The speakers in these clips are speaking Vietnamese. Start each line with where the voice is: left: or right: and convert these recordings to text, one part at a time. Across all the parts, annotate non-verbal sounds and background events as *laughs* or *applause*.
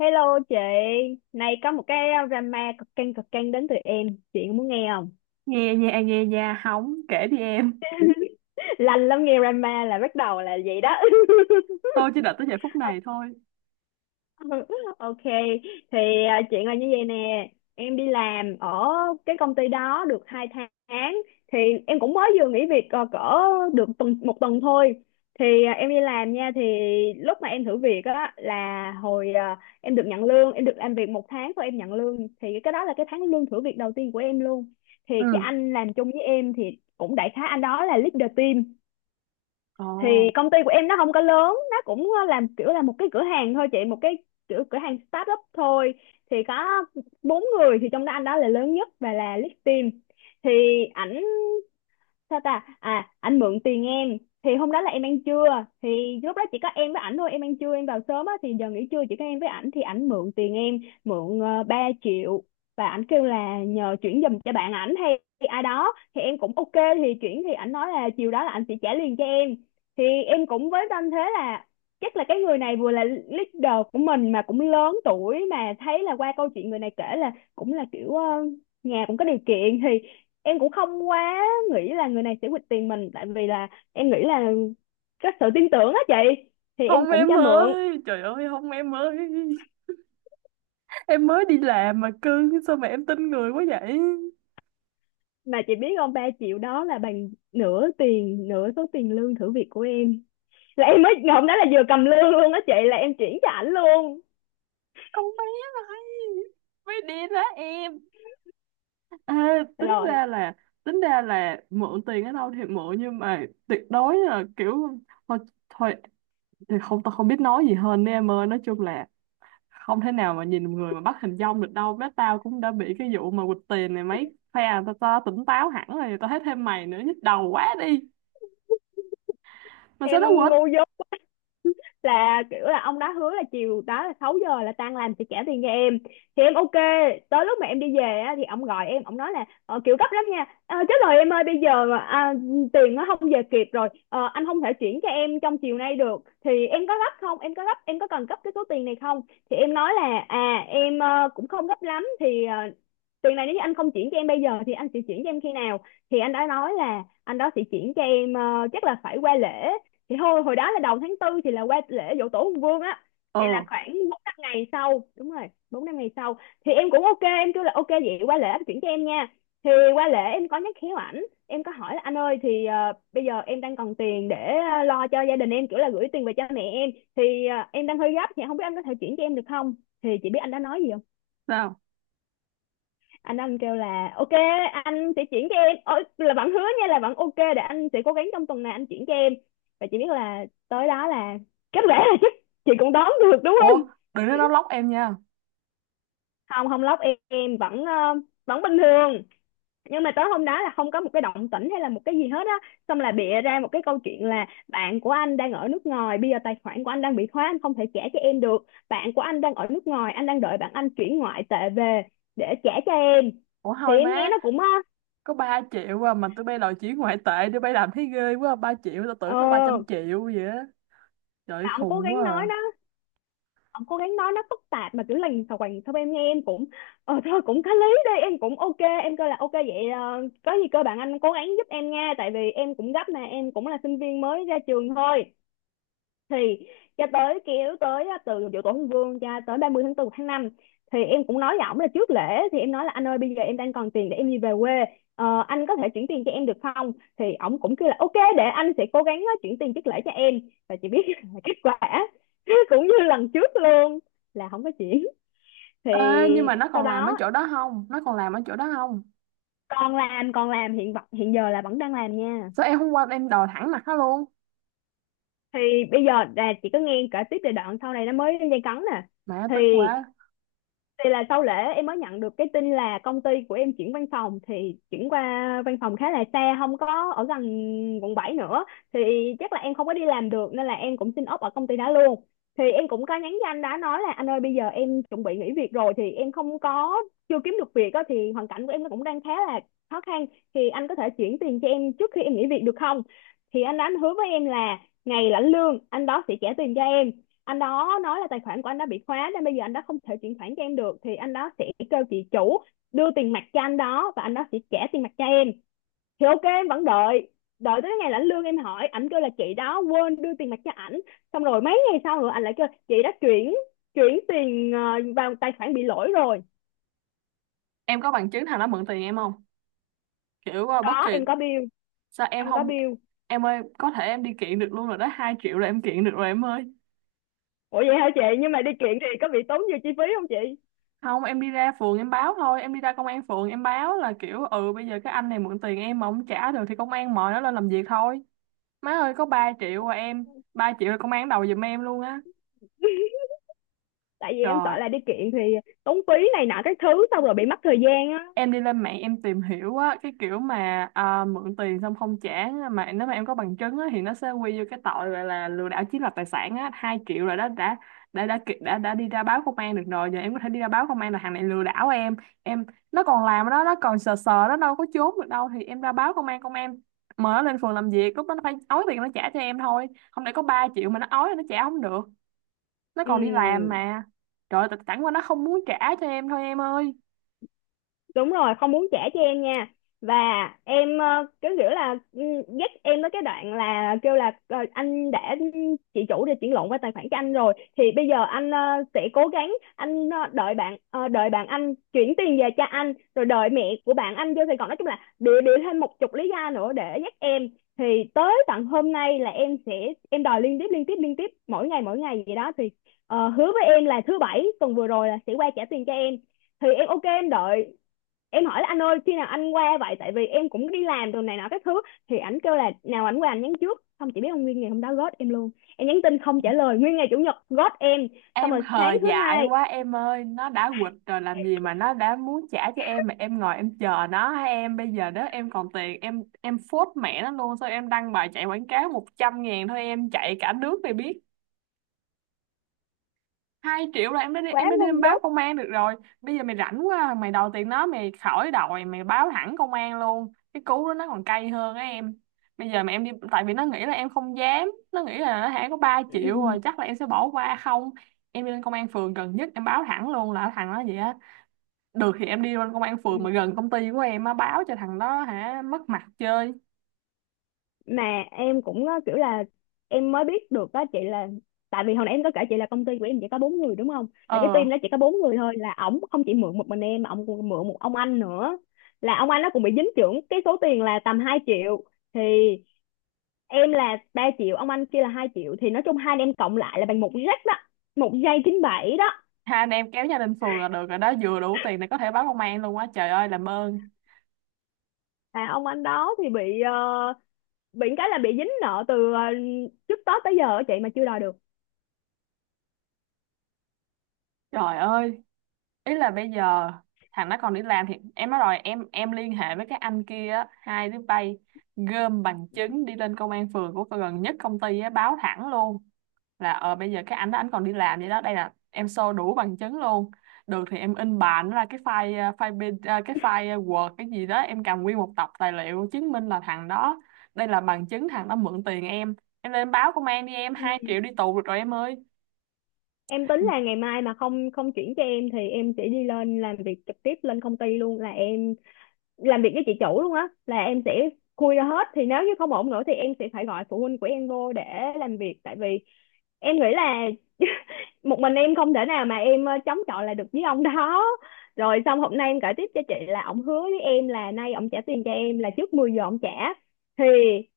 left: Hello chị, nay có một cái drama cực căng đến từ em, chị muốn nghe không?
right: Nghe nha, nghe nha, hóng, kể đi em.
left: *laughs* Lành lắm nghe drama là bắt đầu là vậy đó. *laughs*
right: Tôi chỉ đợi tới giây phút này thôi.
left: *laughs* Ok, thì chuyện là như vậy nè, em đi làm ở cái công ty đó được 2 tháng, thì em cũng mới vừa nghỉ việc cỡ được một tuần thôi. Thì em đi làm nha, thì lúc mà em thử việc á là hồi em được nhận lương, em được làm việc 1 tháng thôi em nhận lương, thì cái đó là cái tháng lương thử việc đầu tiên của em luôn. Thì cái
right: Ừ.
left: anh làm chung với em thì cũng đại khái anh đó là leader team.
right: Ồ,
left: Thì công ty của em nó không có lớn, nó cũng làm kiểu là một cái cửa hàng thôi chị, một cái kiểu cửa hàng start up thôi, thì có 4 người, thì trong đó anh đó là lớn nhất và là lead team. Thì ảnh, sao ta, anh mượn tiền em. Thì hôm đó là em ăn trưa, thì lúc đó chỉ có em với ảnh thôi, em ăn trưa em vào sớm á, thì giờ nghỉ trưa chỉ có em với ảnh, thì ảnh mượn tiền em, mượn 3 triệu, và ảnh kêu là nhờ chuyển giùm cho bạn ảnh hay ai đó, thì em cũng ok thì chuyển, thì ảnh nói là chiều đó là ảnh sẽ trả liền cho em. Thì em cũng với tâm thế là chắc là cái người này vừa là leader của mình mà cũng lớn tuổi, mà thấy là qua câu chuyện người này kể là cũng là kiểu nhà cũng có điều kiện, thì em cũng không quá nghĩ là người này sẽ quỵt tiền mình, tại vì là em nghĩ là có sự tin tưởng á chị, thì em
right: không
left: cũng
right: em
left: cho mượn.
right: ơi, trời ơi, không em ơi, em mới đi làm mà cưng, sao mà em tin người quá vậy.
left: Mà chị biết không, 3 triệu đó là bằng nửa tiền, nửa số tiền lương thử việc của em, là em mới ngày hôm đó là vừa cầm lương luôn á chị, là em chuyển cho ảnh luôn.
right: Con bé này mới đi đó em. Ê, tính
left: Rồi
right: ra là, tính ra là mượn tiền ở đâu thì mượn, nhưng mà tuyệt đối là kiểu thôi thôi thì không, tao không biết nói gì hơn nữa em ơi. Nói chung là không thể nào mà nhìn một người mà bắt hình dong được đâu bé. Tao cũng đã bị cái vụ mà quỵt tiền này mấy phe à, tao tỉnh táo hẳn rồi, tao thấy thêm mày nữa nhức đầu quá đi. Mà sao
left: em
right: nó quỵt?
left: ngu dốt là kiểu là ông đó hứa là chiều đó là 6 giờ là tan làm sẽ trả tiền cho em, thì em ok. Tới lúc mà em đi về á, thì ông gọi em, ông nói là kiểu gấp lắm nha. Ờ, chết rồi em ơi, bây giờ tiền nó không về kịp rồi. Ờ, anh không thể chuyển cho em trong chiều nay được, thì em có gấp không, em có gấp em có cần gấp cái số tiền này không. Thì em nói là à em cũng không gấp lắm, thì tiền này nếu như anh không chuyển cho em bây giờ thì anh sẽ chuyển cho em khi nào. Thì anh đã nói là anh đó sẽ chuyển cho em, chắc là phải qua lễ. Thì thôi, hồi đó là đầu tháng 4, thì là qua lễ giỗ tổ Hùng Vương á, thì là
right: ờ
left: khoảng 4 5 ngày sau, đúng rồi 4 5 ngày sau. Thì em cũng ok, em kêu là ok vậy qua lễ anh chuyển cho em nha. Thì qua lễ em có nhắc khéo ảnh, em có hỏi là anh ơi thì bây giờ em đang cần tiền để lo cho gia đình em, kiểu là gửi tiền về cho mẹ em, thì em đang hơi gấp, thì không biết anh có thể chuyển cho em được không. Thì chị biết anh đã nói gì,
right: Sao?
left: anh kêu là ok anh sẽ chuyển cho em. Ôi, là bạn hứa nha, là bạn ok, để anh sẽ cố gắng trong tuần này anh chuyển cho em. Và chị biết là tới đó là kết quả là chắc *laughs* chị cũng đoán được đúng
right: Ủa,
left: không.
right: đừng nói nó lóc em nha.
left: Không không lóc em vẫn vẫn bình thường, nhưng mà tới hôm đó là không có một cái động tĩnh hay là một cái gì hết á. Xong là bịa ra một cái câu chuyện là bạn của anh đang ở nước ngoài, bây giờ tài khoản của anh đang bị khóa, anh không thể trả cho em được, bạn của anh đang ở nước ngoài, anh đang đợi bạn anh chuyển ngoại tệ về để trả cho em.
right: Ủa
left: Thì
right: thôi
left: em nghe
right: má,
left: nó cũng ờ,
right: có 3 triệu à, mà tụi bay đòi chuyển ngoại tệ, tụi bay làm thấy ghê quá. Ba triệu tao tưởng
left: ờ,
right: nó 300 triệu vậy á. Trời ơi,
left: ông cố
right: khùng quá
left: gắng
right: à.
left: nói đó, ông cố gắng nói nó phức tạp mà kiểu lằng xào quành sau, em nghe em cũng ờ thôi cũng có lý đi, em cũng ok, em kêu là ok vậy, có gì cơ bạn anh cố gắng giúp em nha, tại vì em cũng gấp nè, em cũng là sinh viên mới ra trường thôi. Thì cho tới kéo tới á, từ giỗ tổ Hùng Vương cho tới 30 tháng 4 một tháng 5, thì em cũng nói với ổng là trước lễ, thì em nói là anh ơi bây giờ em đang còn tiền để em đi về quê. Ờ, anh có thể chuyển tiền cho em được không. Thì ổng cũng kêu là ok, để anh sẽ cố gắng chuyển tiền trước lễ cho em. Và chị biết *laughs* là kết quả *laughs* cũng như lần trước luôn, là không có chuyển. Thì
right: Ê, nhưng mà nó
left: sau
right: còn làm ở
left: đó
right: chỗ đó không, nó còn làm ở chỗ đó không?
left: còn làm, còn làm hiện giờ là vẫn đang làm nha.
right: Sao em hôm qua em đòi thẳng mặt nó luôn.
left: Thì bây giờ là chị cứ nghe kể tiếp về đoạn sau này, nó mới lên dây cấn nè.
right: Mẹ,
left: thì
right: tức quá.
left: thì là sau lễ em mới nhận được cái tin là công ty của em chuyển văn phòng, thì chuyển qua văn phòng khá là xa, không có ở gần quận 7 nữa, thì chắc là em không có đi làm được, nên là em cũng xin ốp ở công ty đó luôn. Thì em cũng có nhắn cho anh đó, nói là anh ơi bây giờ em chuẩn bị nghỉ việc rồi, thì em không có chưa kiếm được việc á, thì hoàn cảnh của em nó cũng đang khá là khó khăn, thì anh có thể chuyển tiền cho em trước khi em nghỉ việc được không. Thì anh đó anh hứa với em là ngày lãnh lương anh đó sẽ trả tiền cho em. Anh đó nói là tài khoản của anh đã bị khóa nên bây giờ anh đó không thể chuyển khoản cho em được, thì anh đó sẽ kêu chị chủ đưa tiền mặt cho anh đó và anh đó sẽ trả tiền mặt cho em. Thì ok em vẫn đợi. Đợi tới ngày lãnh lương em hỏi, ảnh kêu là chị đó quên đưa tiền mặt cho ảnh, xong rồi mấy ngày sau rồi anh lại kêu chị đã chuyển chuyển tiền vào tài khoản bị lỗi rồi.
right: Em có bằng chứng thằng nó mượn tiền em không? Kiểu bất
left: Có,
right: kỳ.
left: em có bill,
right: Sao em
left: em có
right: không?
left: bill.
right: Em ơi, có thể em đi kiện được luôn rồi đó, 2 triệu là em kiện được rồi em ơi.
left: Ủa vậy hả chị, nhưng mà đi kiện thì có bị tốn nhiều chi phí không chị?
right: Không, em đi ra phường em báo thôi, em đi ra công an phường em báo là kiểu ừ bây giờ cái anh này mượn tiền em mà không trả được, thì công an mời nó lên làm việc thôi. Má ơi, có 3 triệu mà, em 3 triệu là công an đầu giùm em luôn á.
left: *laughs* Tại vì em sợ
right: Trời,
left: là đi kiện thì tốn phí này nọ các thứ, xong rồi bị mất thời gian á.
right: em đi lên mạng em tìm hiểu á, cái kiểu mà mượn tiền xong không trả, mà nếu mà em có bằng chứng á, thì nó sẽ quy vô cái tội gọi là lừa đảo chiếm đoạt tài sản á. 2 triệu rồi đó, đã, đã đi ra báo công an được rồi. Giờ em có thể đi ra báo công an là thằng này lừa đảo em. Em, nó còn làm đó, nó còn sờ sờ, nó đâu có trốn được đâu. Thì em ra báo công an, công an mời nó lên phường làm việc, lúc đó nó phải ói tiền nó trả cho em thôi. Không để có 3 triệu mà nó ói là nó trả không được. Nó
left: Ừ
right: còn đi làm mà. Trời ơi, tại- chẳng qua nó không muốn trả cho em thôi em ơi.
left: đúng rồi, không muốn trả cho em nha. Và em cái kiểu là ừ, dắt em tới cái đoạn là kêu là anh đã, chị chủ đã chuyển lộn qua tài khoản cho anh rồi, thì bây giờ anh sẽ cố gắng, anh đợi bạn, đợi bạn anh chuyển tiền về cho anh, rồi đợi mẹ của bạn anh vô Sài Gòn, nói chung là đưa đưa thêm một chục lý do nữa để dắt em. Thì tới tận hôm nay là em sẽ em đòi liên tiếp liên tiếp liên tiếp mỗi ngày vậy đó, thì hứa với em là thứ bảy tuần vừa rồi là sẽ qua trả tiền cho em. Thì em ok em đợi, em hỏi là anh ơi khi nào anh qua vậy, tại vì em cũng đi làm đồ này nọ các thứ. Thì ảnh kêu là nào ảnh qua anh nhắn trước, không chỉ biết ông nguyên ngày hôm đó ghost em luôn, em nhắn tin không trả lời, nguyên ngày chủ nhật ghost em. Xong
right: Em
left: rồi
right: hờ
left: sáng thứ
right: dại
left: hai.
right: quá em ơi, nó đã quỵt rồi làm gì mà nó đã muốn trả cho em, mà em ngồi em chờ nó hả em? Bây giờ đó em còn tiền, em phốt mẹ nó luôn, sao em đăng bài chạy quảng cáo 100 ngàn thôi em chạy cả nước này biết. Hai triệu là em đã đi,
left: Quá
right: em đã đi
left: ngu
right: em báo
left: dốt.
right: công an được rồi. Bây giờ mày rảnh quá à, mày đòi tiền nó mày khỏi đòi, mày báo thẳng công an luôn, cái cú đó nó còn cay hơn á em. Bây giờ mà em đi, tại vì nó nghĩ là em không dám, nó nghĩ là nó hả có 3 triệu rồi
left: *laughs*
right: chắc là em sẽ bỏ qua không. Em đi lên công an phường gần nhất em báo thẳng luôn là thằng đó vậy á. Được thì em đi lên công an phường mà
left: *clears throat*
right: gần công ty của em á, báo cho thằng đó hả mất mặt chơi.
left: Mà em cũng kiểu là em mới biết được đó chị, là tại vì hồi nãy em có kể chị là công ty của em chỉ có 4 người đúng không, là cái
right: ờ
left: team đó chỉ có 4 người thôi, là ổng không chỉ mượn một mình em mà ổng còn mượn một ông anh nữa, là ông anh nó cũng bị dính trưởng cái số tiền là tầm 2 triệu. Thì em là 3 triệu, ông anh kia là 2 triệu, thì nói chung hai anh em cộng lại là bằng một jack đó, 1.97 đó.
right: Hai anh em kéo nhau lên phường là được rồi đó, vừa đủ tiền để có thể báo công an luôn á. Trời ơi, làm ơn.
left: Và ông anh đó thì bị bị cái là bị dính nợ từ trước Tết tới giờ á chị, mà chưa đòi được.
right: Trời ơi, ý là bây giờ thằng nó còn đi làm, thì em nói rồi, em liên hệ với các anh kia á, hai đứa bay gom bằng chứng đi lên công an phường của gần nhất công ty á, báo thẳng luôn là ờ bây giờ cái anh đó anh còn đi làm vậy đó, đây là em show đủ bằng chứng luôn. Được thì em in bản ra cái file file bên- cái file Word cái gì đó, em cầm nguyên một tập tài liệu chứng minh là thằng đó, đây là bằng chứng thằng đó mượn tiền em. Em lên báo công an đi em, 2 triệu đi tù được rồi em ơi.
left: Em tính là ngày mai mà không, không chuyển cho em thì em sẽ đi lên làm việc trực tiếp lên công ty luôn, là em làm việc với chị chủ luôn á, là em sẽ khui ra hết. Thì nếu như không ổn nữa thì em sẽ phải gọi phụ huynh của em vô để làm việc, tại vì em nghĩ là một mình em không thể nào mà em chống chọi lại được với ông đó. Rồi xong hôm nay em kể tiếp cho chị là ổng hứa với em là nay ổng trả tiền cho em là trước 10 giờ ổng trả. Thì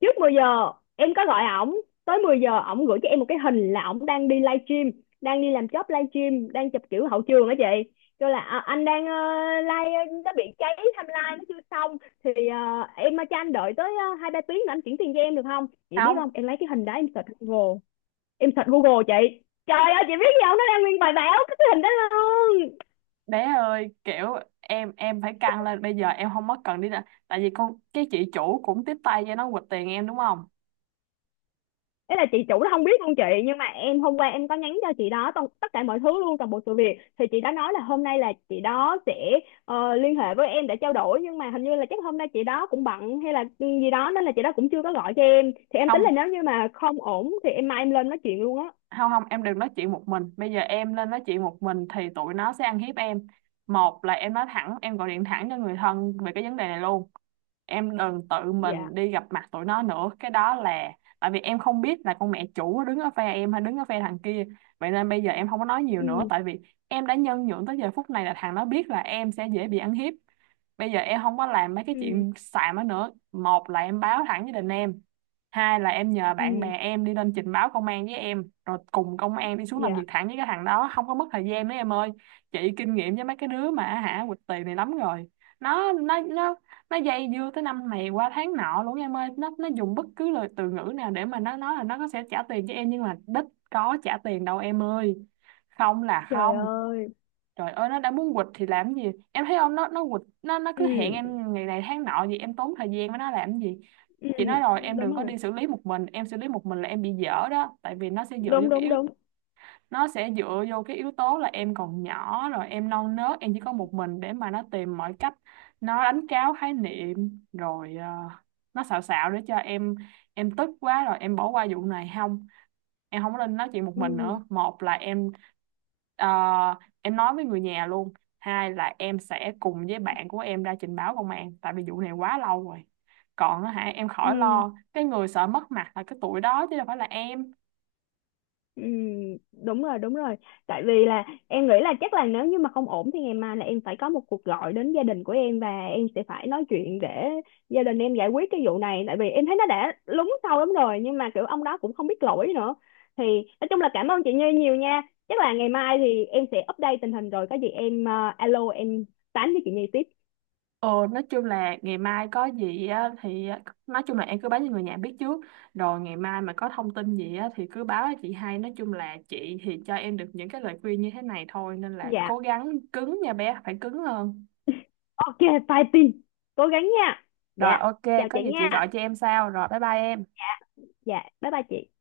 left: trước 10 giờ em có gọi ổng, tới 10 giờ ổng gửi cho em một cái hình là ổng đang đi livestream, đang đi làm job livestream, đang chụp kiểu hậu trường á chị, kêu là "À, anh đang live nó bị cháy timeline nó chưa xong, thì em cho anh đợi tới 2 3 tiếng nữa anh chuyển tiền cho em được không". Chị biết không,
right: Không
left: em lấy cái hình đó em search Google, em search Google chị, trời ơi chị biết gì không, nó đang nguyên bài báo cái hình đó luôn.
right: bé ơi, kiểu em phải căng lên, bây giờ em không mất cần đi, là tại vì con cái chị chủ cũng tiếp tay cho nó quỵt tiền em đúng không?
left: Ấy là chị chủ nó không biết luôn chị, nhưng mà em hôm qua em có nhắn cho chị đó tất cả mọi thứ luôn, toàn bộ sự việc, thì chị đã nói là hôm nay là chị đó sẽ liên hệ với em để trao đổi, nhưng mà hình như là chắc hôm nay chị đó cũng bận hay là gì đó nên là chị đó cũng chưa có gọi cho em. Thì em tính là
right: Không
left: nếu như mà không ổn thì em mai em lên nói chuyện luôn á.
right: không, không em đừng nói chuyện một mình, bây giờ em lên nói chuyện một mình thì tụi nó sẽ ăn hiếp em. Một là em nói thẳng, em gọi điện thẳng cho người thân về cái vấn đề này luôn. Em đừng tự
left: Dạ.
right: mình đi gặp mặt tụi nó nữa, cái đó là tại vì em không biết là con mẹ chủ đứng ở phe em hay đứng ở phe thằng kia. Vậy nên bây giờ em không có nói nhiều
left: Ừ.
right: nữa, tại vì em đã nhân nhượng tới giờ phút này là thằng nó biết là em sẽ dễ bị ăn hiếp. Bây giờ em không có làm mấy cái
left: Ừ.
right: chuyện xàm đó nữa, một là em báo thẳng với đình em, hai là em nhờ bạn
left: Ừ.
right: bè em đi lên trình báo công an với em, rồi cùng công an đi xuống làm việc
left: Dạ.
right: thẳng với cái thằng đó, không có mất thời gian nữa em ơi. Chị kinh nghiệm với mấy cái đứa mà hả quỵt tiền này lắm rồi. Nó nó dây dưa tới năm này qua tháng nọ luôn em ơi, nó dùng bất cứ lời từ ngữ nào để mà nó nói là nó có sẽ trả tiền cho em, nhưng mà đích có trả tiền đâu em ơi. Không là
left: Trời
right: không.
left: ơi.
right: Trời ơi, nó đã muốn quỵt thì làm gì. Em thấy không, nó nó quỵt, nó
left: Ừ.
right: cứ hẹn em ngày này tháng nọ gì, em tốn thời gian với nó làm gì.
left: Ừ
right: Chị nói rồi, em
left: đúng
right: đừng có
left: rồi.
right: đi xử lý một mình. Em xử lý một mình là em bị dở đó, tại vì nó sẽ dựa vô
left: Đúng
right: cái
left: đúng
right: yếu.
left: đúng.
right: Nó sẽ dựa vô cái yếu tố là em còn nhỏ, rồi em non nớt, em chỉ có một mình, để mà nó tìm mọi cách. Nó đánh tráo khái niệm, rồi nó xạo xạo để cho em tức quá rồi em bỏ qua vụ này. Không, em không có nên nói chuyện một mình
left: Ừ.
right: nữa, một là em ờ, em nói với người nhà luôn, hai là em sẽ cùng với bạn của em ra trình báo công an, tại vì vụ này quá lâu rồi. Còn á hả, em khỏi
left: Ừ.
right: lo, cái người sợ mất mặt là cái tuổi đó chứ đâu phải là em.
left: Ừ, đúng rồi đúng rồi. Tại vì là em nghĩ là chắc là nếu như mà không ổn thì ngày mai là em phải có một cuộc gọi đến gia đình của em và em sẽ phải nói chuyện để gia đình em giải quyết cái vụ này, tại vì em thấy nó đã lúng sâu lắm rồi, nhưng mà kiểu ông đó cũng không biết lỗi nữa. Thì nói chung là cảm ơn chị Như nhiều nha. Chắc là ngày mai thì em sẽ update tình hình, rồi có gì em alo em tán với chị Như tiếp.
right: Ờ nói chung là ngày mai có gì á, thì á, nói chung là em cứ báo cho người nhà biết trước. Rồi ngày mai mà có thông tin gì á, thì cứ báo cho chị hay. Nói chung là chị thì cho em được những cái lời khuyên như thế này thôi, nên là
left: Dạ
right: cố gắng cứng nha bé, phải cứng hơn.
left: ok, bye Tin, cố gắng nha.
right: Rồi,
left: Dạ,
right: ok,
left: chào
right: có
left: chị
right: gì chị
left: nha.
right: gọi cho em sau. Rồi bye bye em.
left: Dạ, bye bye chị.